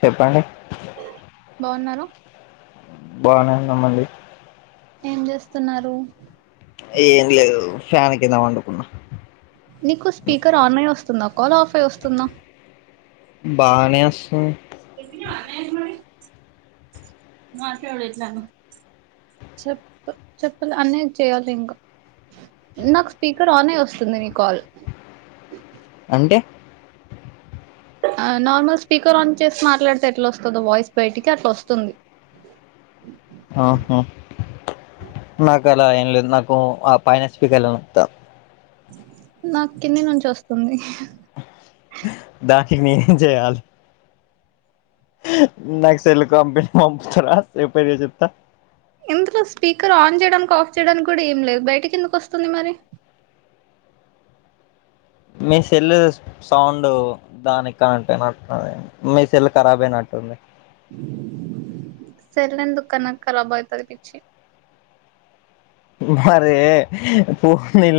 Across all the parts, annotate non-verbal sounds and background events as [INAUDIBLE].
చెప్పండి బాగున్నారా బానే ఉన్నమండి. ఏం చేస్తున్నారు. ఏం లేదు ఫ్యాన్ కింద పండుకున్న స్తుందా కాల్ ఆఫే వస్తుందా బాగానే వస్తుం చెప్ చెప్పుల్ అన్నయ్యకు చెయాలి ఇంకా నాకు స్పీకర్ ఆన్ అయి వస్తుంది నీ కాల్ అంటే ఆ నార్మల్ స్పీకర్ ఆన్ చేసి మాట్లాడితే ఎట్లా వస్తదో వాయిస్ బయటికి అట్లా వస్తుంది ఆహా నాకు అలా ఏం లేదు నాకు ఆ పైన స్పీకర్ లోనే వత్తాంది నాకు కింది నుంచి వస్తుంది దాకి నేనేం చేయాలి నాకు సెల్లు కంపెనీ పంపుతార సపరియా చెప్తా ఇందులో స్పీకర్ ఆన్ చేయడానికి ఆఫ్ చేయడానికి కూడా ఏం లేదు బయటకి ఎందుకు వస్తుంది మరి మీ సెల్లు సౌండ్ దానికి కనెక్ట్ అయినట్టు ఉన్నది మీ సెల్ కరాబ్ అయినట్టుంది సెల్ ఎందుకు కన కరాబ్ అయితది పిచ్చి మరి పూ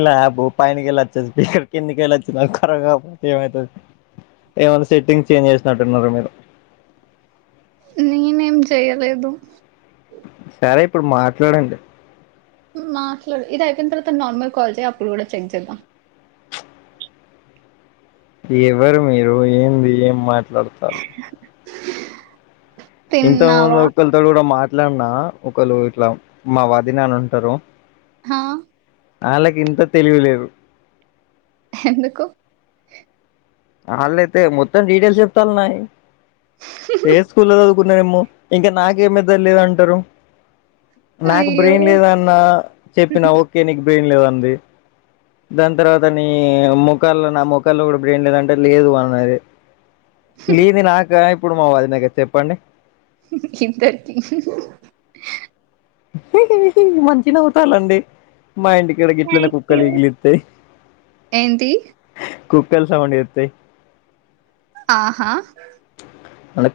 ల్యాబ్ పైనకెళ్ళి వచ్చది కిందకెల్లి వచ్చింది కరాబ్ కాకపోతే ఏమైతది ఏమన సెట్టింగ్ చేంజ్ చేసినట్టున్నారు మీరు నేనేం చెయలేదు సరే ఇప్పుడు మాట్లాడండి మాట్లాడు ఇది అయిపోయిన తర్వాత నార్మల్ కాల్ చైయ్యి అప్పుడు కూడా చెక్ చేద్దాం చుప్ ఎవరు మీరు ఏంది ఏం మాట్లాడతాలు ఇంతకు ముందు తిన్నావా ఒక్కల్తో కూడా మా మాట్లన్నా ఒకరు ఇట్లా మా వదిన అని ఉంటరు హా ఆళ్ళకి ఇంత తెలివిలేదు ఎందుకు ఆళ్ళయితే మొత్తం డీటెయిల్స్ చెప్తాలు నాయి ఏ స్కూల్లో చదువుకు న్నామో ఇంకా నాకేమీ తెలీదు అంటారు నాకు అయ్యో! బ్రెయిన్ లేదన్న చెప్పినా ఓకే నీకు బ్రెయిన్ లేదంది దాని తర్వాత నీ ముఖల్లో నా ముఖల్లో కూడా బ్రెయిన్ లే పెళ్లి లేదా నాక మా వదినకా నాక చెప్పండి ఇంతకి మంచిగా నవ్వుతాలండి మా ఇంటికాడ గిట్లనే థ్యాంక్ కుక్క యూ. ఇగిలిత్తాయి ఏంటి? కుక్కలు సౌండ్ చేతాయి ఆహా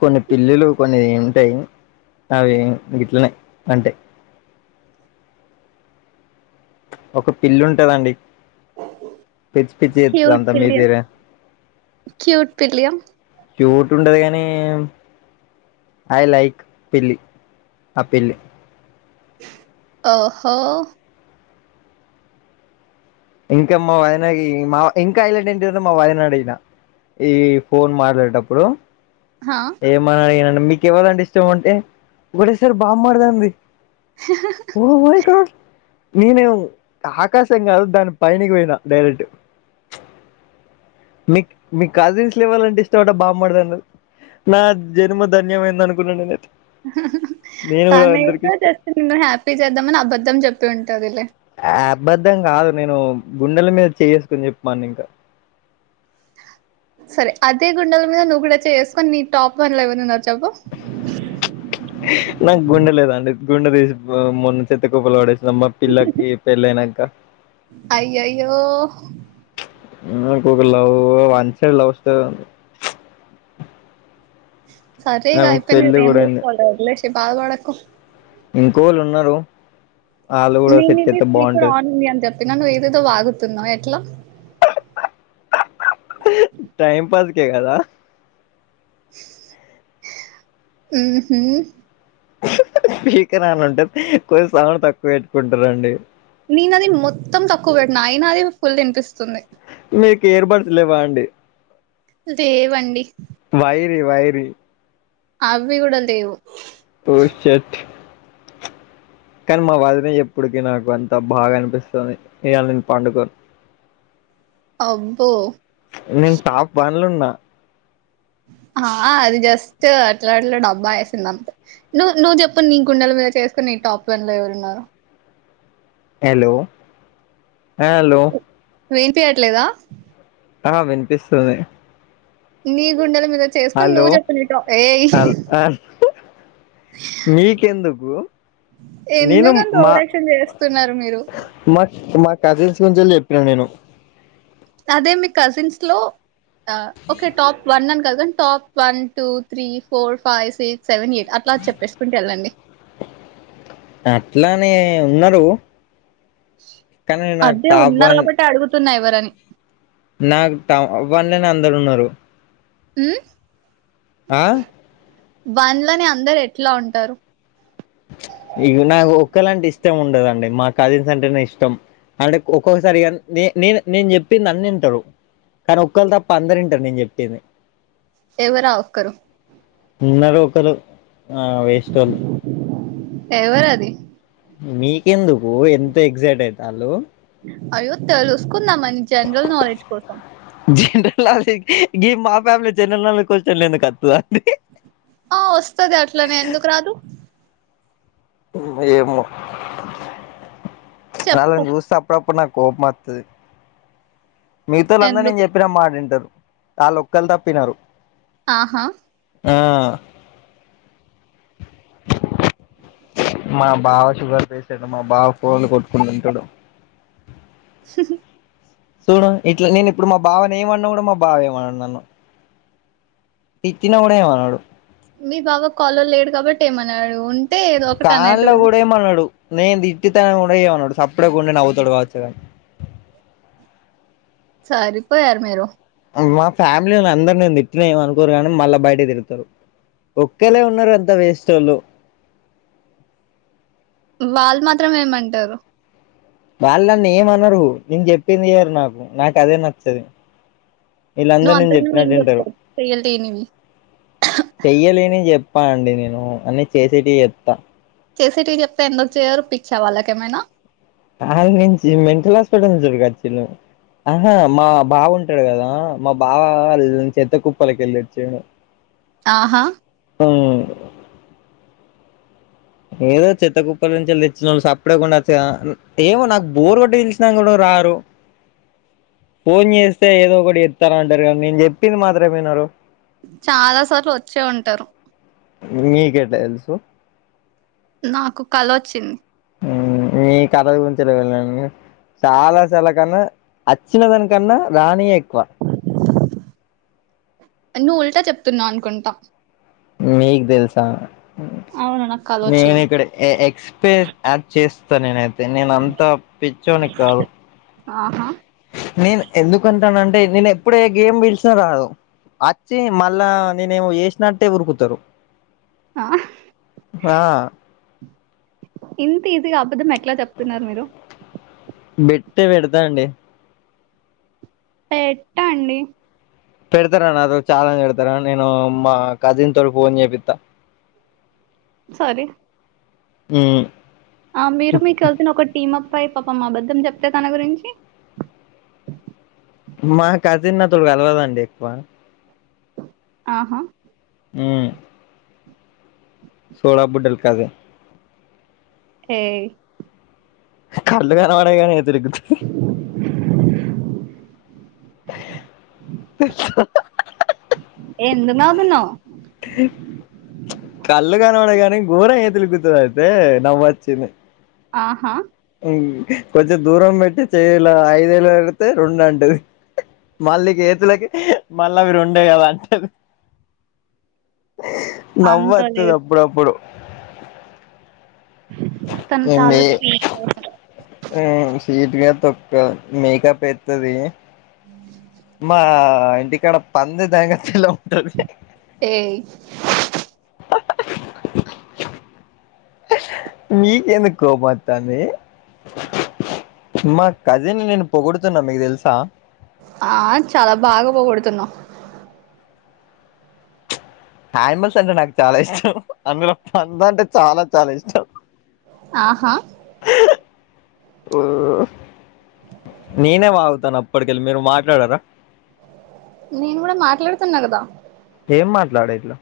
కొన్ని పిల్లులు కొన్ని ఉంటాయి అవి గిట్లనే అంటయ్ ఒక పిల్లింటదండి పిచ్చి పిచ్చి చెత్తది క్యూట్ అంతా మీ పిల్లియా. పేరు క్యూట్ పిల్లియ క్యూట్టండది గాని ఐ లైక్ పిల్లి ఆ పిల్లి ఓహో ఇంకా మా వదిన కి మా ఇంకా హైలైట్ ఏంటిదంటే మా వదినని అడిగిన ఈ ఫోన్ మాట్లాడేటప్పుడు ఆ! ఏమని అడిగిన మీకు ఎవరంటే ఇష్టం అంటే ఒకటేసారి బావమరిది అంది ఓ కొడుకో నేను ఆకాశం కాదు దాని పైనికి పోయినా డైరెక్ట్ నీకు నీకు కజిన్స్ల ఎవ్వలంటే ఇష్టం అంటె బావమరిది అన్నది నా జన్మ ధన్యమైంది అనుకున్న నేనైతే నేను కూడా తను అందరికి ఏదో ఇష్ట చెప్పి నిన్ను హ్యాపీ చేద్దామని అబద్ధం చెప్పి ఉంటదిలే అబద్ధం కాదు నేను గుండెల మీద చేయేసుకొని చెప్పుమన్న ఇంకా ఐస్ హ సరే అదే గుండెల మీద నువ్వు కూడా చేయేసుకొని నీ టాప్ వన్ల ఎవరున్నరో చెప్పు నాకు గుండె లేదండి గుండె తీసి మొన్న చెత్త కుప్పల పడేసిన మా పిల్లకి పెళ్ళయినంక అయ్యయ్యో నాకొక లవ్ వన్సైడ్ లవ్ స్టోరీ మనది సరే ఇగ ఆమెకు పెళ్లి కూడా అయిపొయింది కదా వదిలేసేయ్ బాధపడకు ఇంకోకలు ఉన్నరు నేనిది స్పీకర్ ఆన్ ఉందని చెప్పిన నువ్వు ఏదేదో వాగుతున్నావ్ తున్నావు ఎట్లా టైమ్ పాస్ కే కదా హు హుమ్మ్ స్పీకర్ ఆన్లో ఉంటే కొద్దిగా సౌండ్ తక్కువ పెట్టుకుంటరండి నేనది మొత్తం తక్కువ పెట్టినా అయినా అది ఫుల్ వినిపిస్తుంది మీకు ఇయర్ బడ్స్ లేవా అండి లేేవండి వైరియి వైరియి అవి కూడ లేవు ఓ షట్ కానీ మా వదిన చెప్పుడికి నాకు అంత బాగా అనిపిస్తుంది ఇయ్యాల నేను పండుకోను అబ్బో నేను టాప్ వన్లున్నా ఆ అది జస్ట్ అట్లా అట్లా డబ్బా వేసింది అంతే నువ్వు నువ్వు చెప్పు నీ గుండెల మీద చేయేసుకుని నీ టాప్ వన్ లో ఎవరున్నరో హలో హలో వినిపియ్యట్లేదా ఆ వినిపిస్తుంది నీ గుండెల మీద చేయేసుకొని హలో నువ్వు చెప్పు నీ టాప్ ఏయి హల్ హల్ మీకెందుకు నేను ఎందుకంత మా ఓవరాక్షన్ చేస్తున్నారు మీరు మ మ కజిన్స్ గురించెలి చెప్పిన నేను అదే మీ కజిన్స్ లో ఓక టాప్ వన్ అని cousin top one two three four five six seven eight అట్లా చెప్పేసుకుంటు వెళ్ళండి అట్లానే ఉన్నరు అదే ఉన్నరు వన్ కాబట్టి అడుగుతున్నా ఎవరని నాకు ట వన్లేను అందరు ఉన్నారు హ్మ్ అ! వన్లని అందరు ఎట్లా ఉంటరు ఇగ నాకు ఒక్కలంటే ఇష్టం ఉండదండి మా కజిన్స్ అంటేనే ఇష్టం అంటే ఒక్కొక్కసారి నే నేను నేను చెప్పింది అన్ని ఇంటరు కానీ ఒక్కళ్ తప్ప అందరు ఇంటరు నేను చెప్పేది ఎవరు ఆ ఒక్కరు ఉన్నరు ఒకరు ఆ వేస్ట్ వోళ్ళు ఎవర అది మీకెందుకు ఇంత ఎగ్జైట్ అయితాళ్ళు అయ్యో తెలుసుకుందామని జనరల్ నాలెడ్జ్ కోసం జనరల్ నాలెడ్జ్ గి మా ఫ్యామిలీ జనరల్ నాలెడ్జ్ కొశ్చన్లో ఎందుకు వత్తదండి ఆ వస్తది అట్లనే ఎందుకు రాదు ఏమో చెప్పు ఆళ్ళని జూస్తే అపుడప్పుడు నాకు కోపమొత్తది. మీతోలందర్ నేను ఎందుకు చెప్పిన మాట ఇంటరు ఆళ్ళొక్కల్ తప్పి ఇనరు ఆహా ఆ... మా బావ షుగర్ పసాడు మా బావ కోలు కొట్టుకుని ఉంటడు సర చూడు ఇట్లా నేను ఇప్పుడు మా బావని ఏమన్నా కూడా మా బావ ఏమనడు నన్ను తిట్టిన కూడా ఏమనడు మీ బావ కాల్లో లేడు కాబట్టి ఏమనడు కాల్లో గూడా ఏమనడు నేన్ తిట్టిద కూడ ఎమనడు సప్పుడు గుండి నవ్వుతడు వాచ సరిపోయరు మీరు మా ఫ్యామిలీ అందర్ నను తిట్టిన ఏమ్ అనుకోరు కానీ మళ్ళా బయటే తిడతారు ఒక్కేలే ఉన్నారు అంత వేస్ట్ వోళ్ళు వాళ్ మాత్రం ఏమంటారు వాళ్ళు నన్ను ఏమనరు నేను చెప్పింది ఇయ్యరు నాకు నాకు అదే నచ్చదు నువ్వు వీళ్ళందరూ నేను అంతకన్నా ఏం చెప్పినట్టు ఇంటరు చెప్తావు చేయలేనివి చెయ్యలేని చెప్ ప్ప అండి నేను అన్ని చేసేటియ్ చెస్తా చేసేటియ్ చెప్తే ఎందుకు చేయరు పిచ్చా వాళ్ళకేమైనా ఆళ్ నుంచి మెంటల్ హాస్పిటల్ దొరకొచ్చినమ్ ఆహా మా బావ ఉంటాడు కదా మా బావ చెత్త కుప్పలకి ఎళ్ళొచ్చాడు. ఆహా హ్మ్మ్ ఏదో చెత్త కుప్పల నుంచి తెచ్చిన వోళ్ళు సప్పుడగుండచ్చుగ ఏమో నాకు బోర్ కొట్టి పిలిచినా కూడా రారు [INAUDIBLE] ఫోన్ చేస్తే ఏదో ఒకటి చెప్తారంటరుగ నేను చెప్పింది మాత్రం వినరు చాలా సార్లు వచ్చే ఉంటారు నీకే తెలుసు నాకు కళొచ్చింది మీ కద గురించిలా వెళ్ళాం [UNINTELLIGIBLE] చాలా చాలా కన్నా అచ్చిన దానికన్నా రానివే ఎక్కువ నువ్వు ఉల్టా చెప్తున్నావు అనుకుంటా మీక్ దెల్సా అవును నాకు కల నేను వచ్చింది ఇక్కడ ఏ ఎక్స్పీ యాడ్ చేస్ త్తా నేనైతే నేను అంతా పిచ్చోనిక్ కాదు ఆహా నేను ఎందుకుంటానంటే నేను ఎప్పుడ ఏ గేమ్ పిలిచినా రాదు అచ్చి మళ్ళా నేనేమో జేసినట్టే ఉరుకుతరు ఆ హా ఇంత ఈజీగా అపద్ధం ఎట్లా చెప్తున్నారు మీరు అట్టే పెడదా అండి పెట్టండి పెడతారా నాతో చాలెంజ్ పెడతారా నేను మా కజిన్ తోటి ఫోన్ చేపిత్తా సారీ ఉ ఆ మీరు మీ కజిన్ ఒక టీమప్ పై పాపం అబద్ధం జెప్తే తన గురించి మా కజిన్ నాతోటి కల్వదండి ఎక్కువ ఆహ ఊ సోడా బుడ్డల్కదె ఏయ్ కళ్ళు కనపడవు గాని [UNINTELLIGIBLE] [INAUDIBLE] ఎందుకు నవ్వుతున్నావు? కళ్ళు కనపడవు గా ఘోర [UNINTELLIGIBLE] అయితే నవ్వొచ్చింది ఆహ కొంచెం దూరం బెట్టి చెయ్యిలా ఐదేళ్ళ పెడితే రొండు అంటది మళ్ళీ గేతులకి మళ్ళ అవి రొండే గదా అంటది [INAUDIBLE] అంత నవ్వొత్తది లేదు. అప్పుడప్పుడు తను ఏందీ చాలా స్వీట్ పర్సన్. ఊ స్వీట్ గా తొక్కద మేకప్ అయితది మా ఇంటిక్కాడ పంది దాంగఫిలో ఏయ్ నీకెందుకు కోప్మత్తాంది మా కజిన్ని నేను పొగుడుతున్నా మీకి దెలుసా ఆ చాలా బాగా పొగుడుతున్నావ్ ఆనిమల్స్ అంటే నాకు చాలా ఇష్టం అందులో పందంటే చాలా చాలా ఇష్టం ఆహా ఊ నేనే వాగుతాన్న అప్పటికెళ్ళి మీరు మాట్లాడారా నేను కూడా మాట్లాడుతున్నా కదా ఏం మాట్లాడ ఇట్లా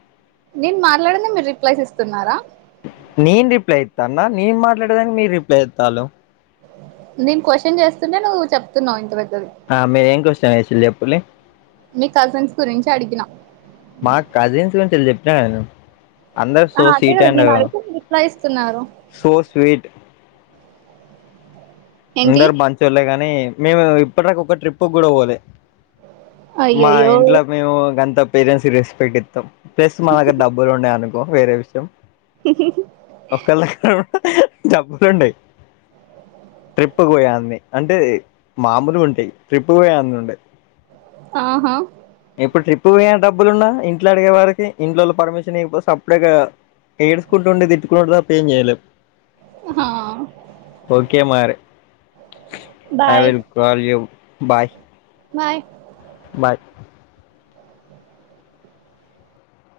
నేను మాట్లాదండే మీరు రిప్లైస్ ఇస్తున్నారా నేను రిప్లై ఇత్తన్న నేను మాట్లాడేదానికి మీరు రిప్లై ఇత్తర్ నేను క్వషన్ చేస్తుంటే నువ్వు చెప్తున్నావు ఇంత పె మీరు ఏం క్వశ్చన్ వేసిల్లు చెప్పుల్లి మీ కజిన్స్ గురించి అడిగినా మాకు కజిన్స్ గురించి చెప్పినా గాధ నేను అందరు ఆ! సో అదే స్వీట్ కదా అంట నేను గాద అడిగితే మీరు రిప్లై ఇస్తున్నారు. సో స్వీట్ ఏంటి? అందరు మంచి వోళ్లే గానీ మేము ఇప్పటి దాకా ఒక ట్రిప్ కూడా పోలే మా అయ్యయ్యో! ఇంట్ల మేము గంతా పేరెంట్స్ కి రెస్పెక్ట్ ఇస్తాం ప్లస్ మ దగ్గర డబ్బులు ఉండాయి అనుకో వేరే విషయం ఒక దగ్గర కూడా చెప్పకండి. ట్రిప్పుకి పోయా అన్ని అంటే మామూలు ఉంటాయి ట్రిప్పు పోయే అన్నీ ఉండయి. ఆహా ఇప్పుడు ట్రిప్ పోయే డబ్బులు ఉన్నా ఇంట్లో అడిగే వారికి ఇంట్లోళ్ళు పర్మిషన్ ఇయ్యకపోతే సప్పుడేకా ఏడ్స్ కుంటా ఉండి తిట్కుకునుడు తప్ప ఏం చేయలేం. హా ఓకే మారీ I bye will call you bye bye bye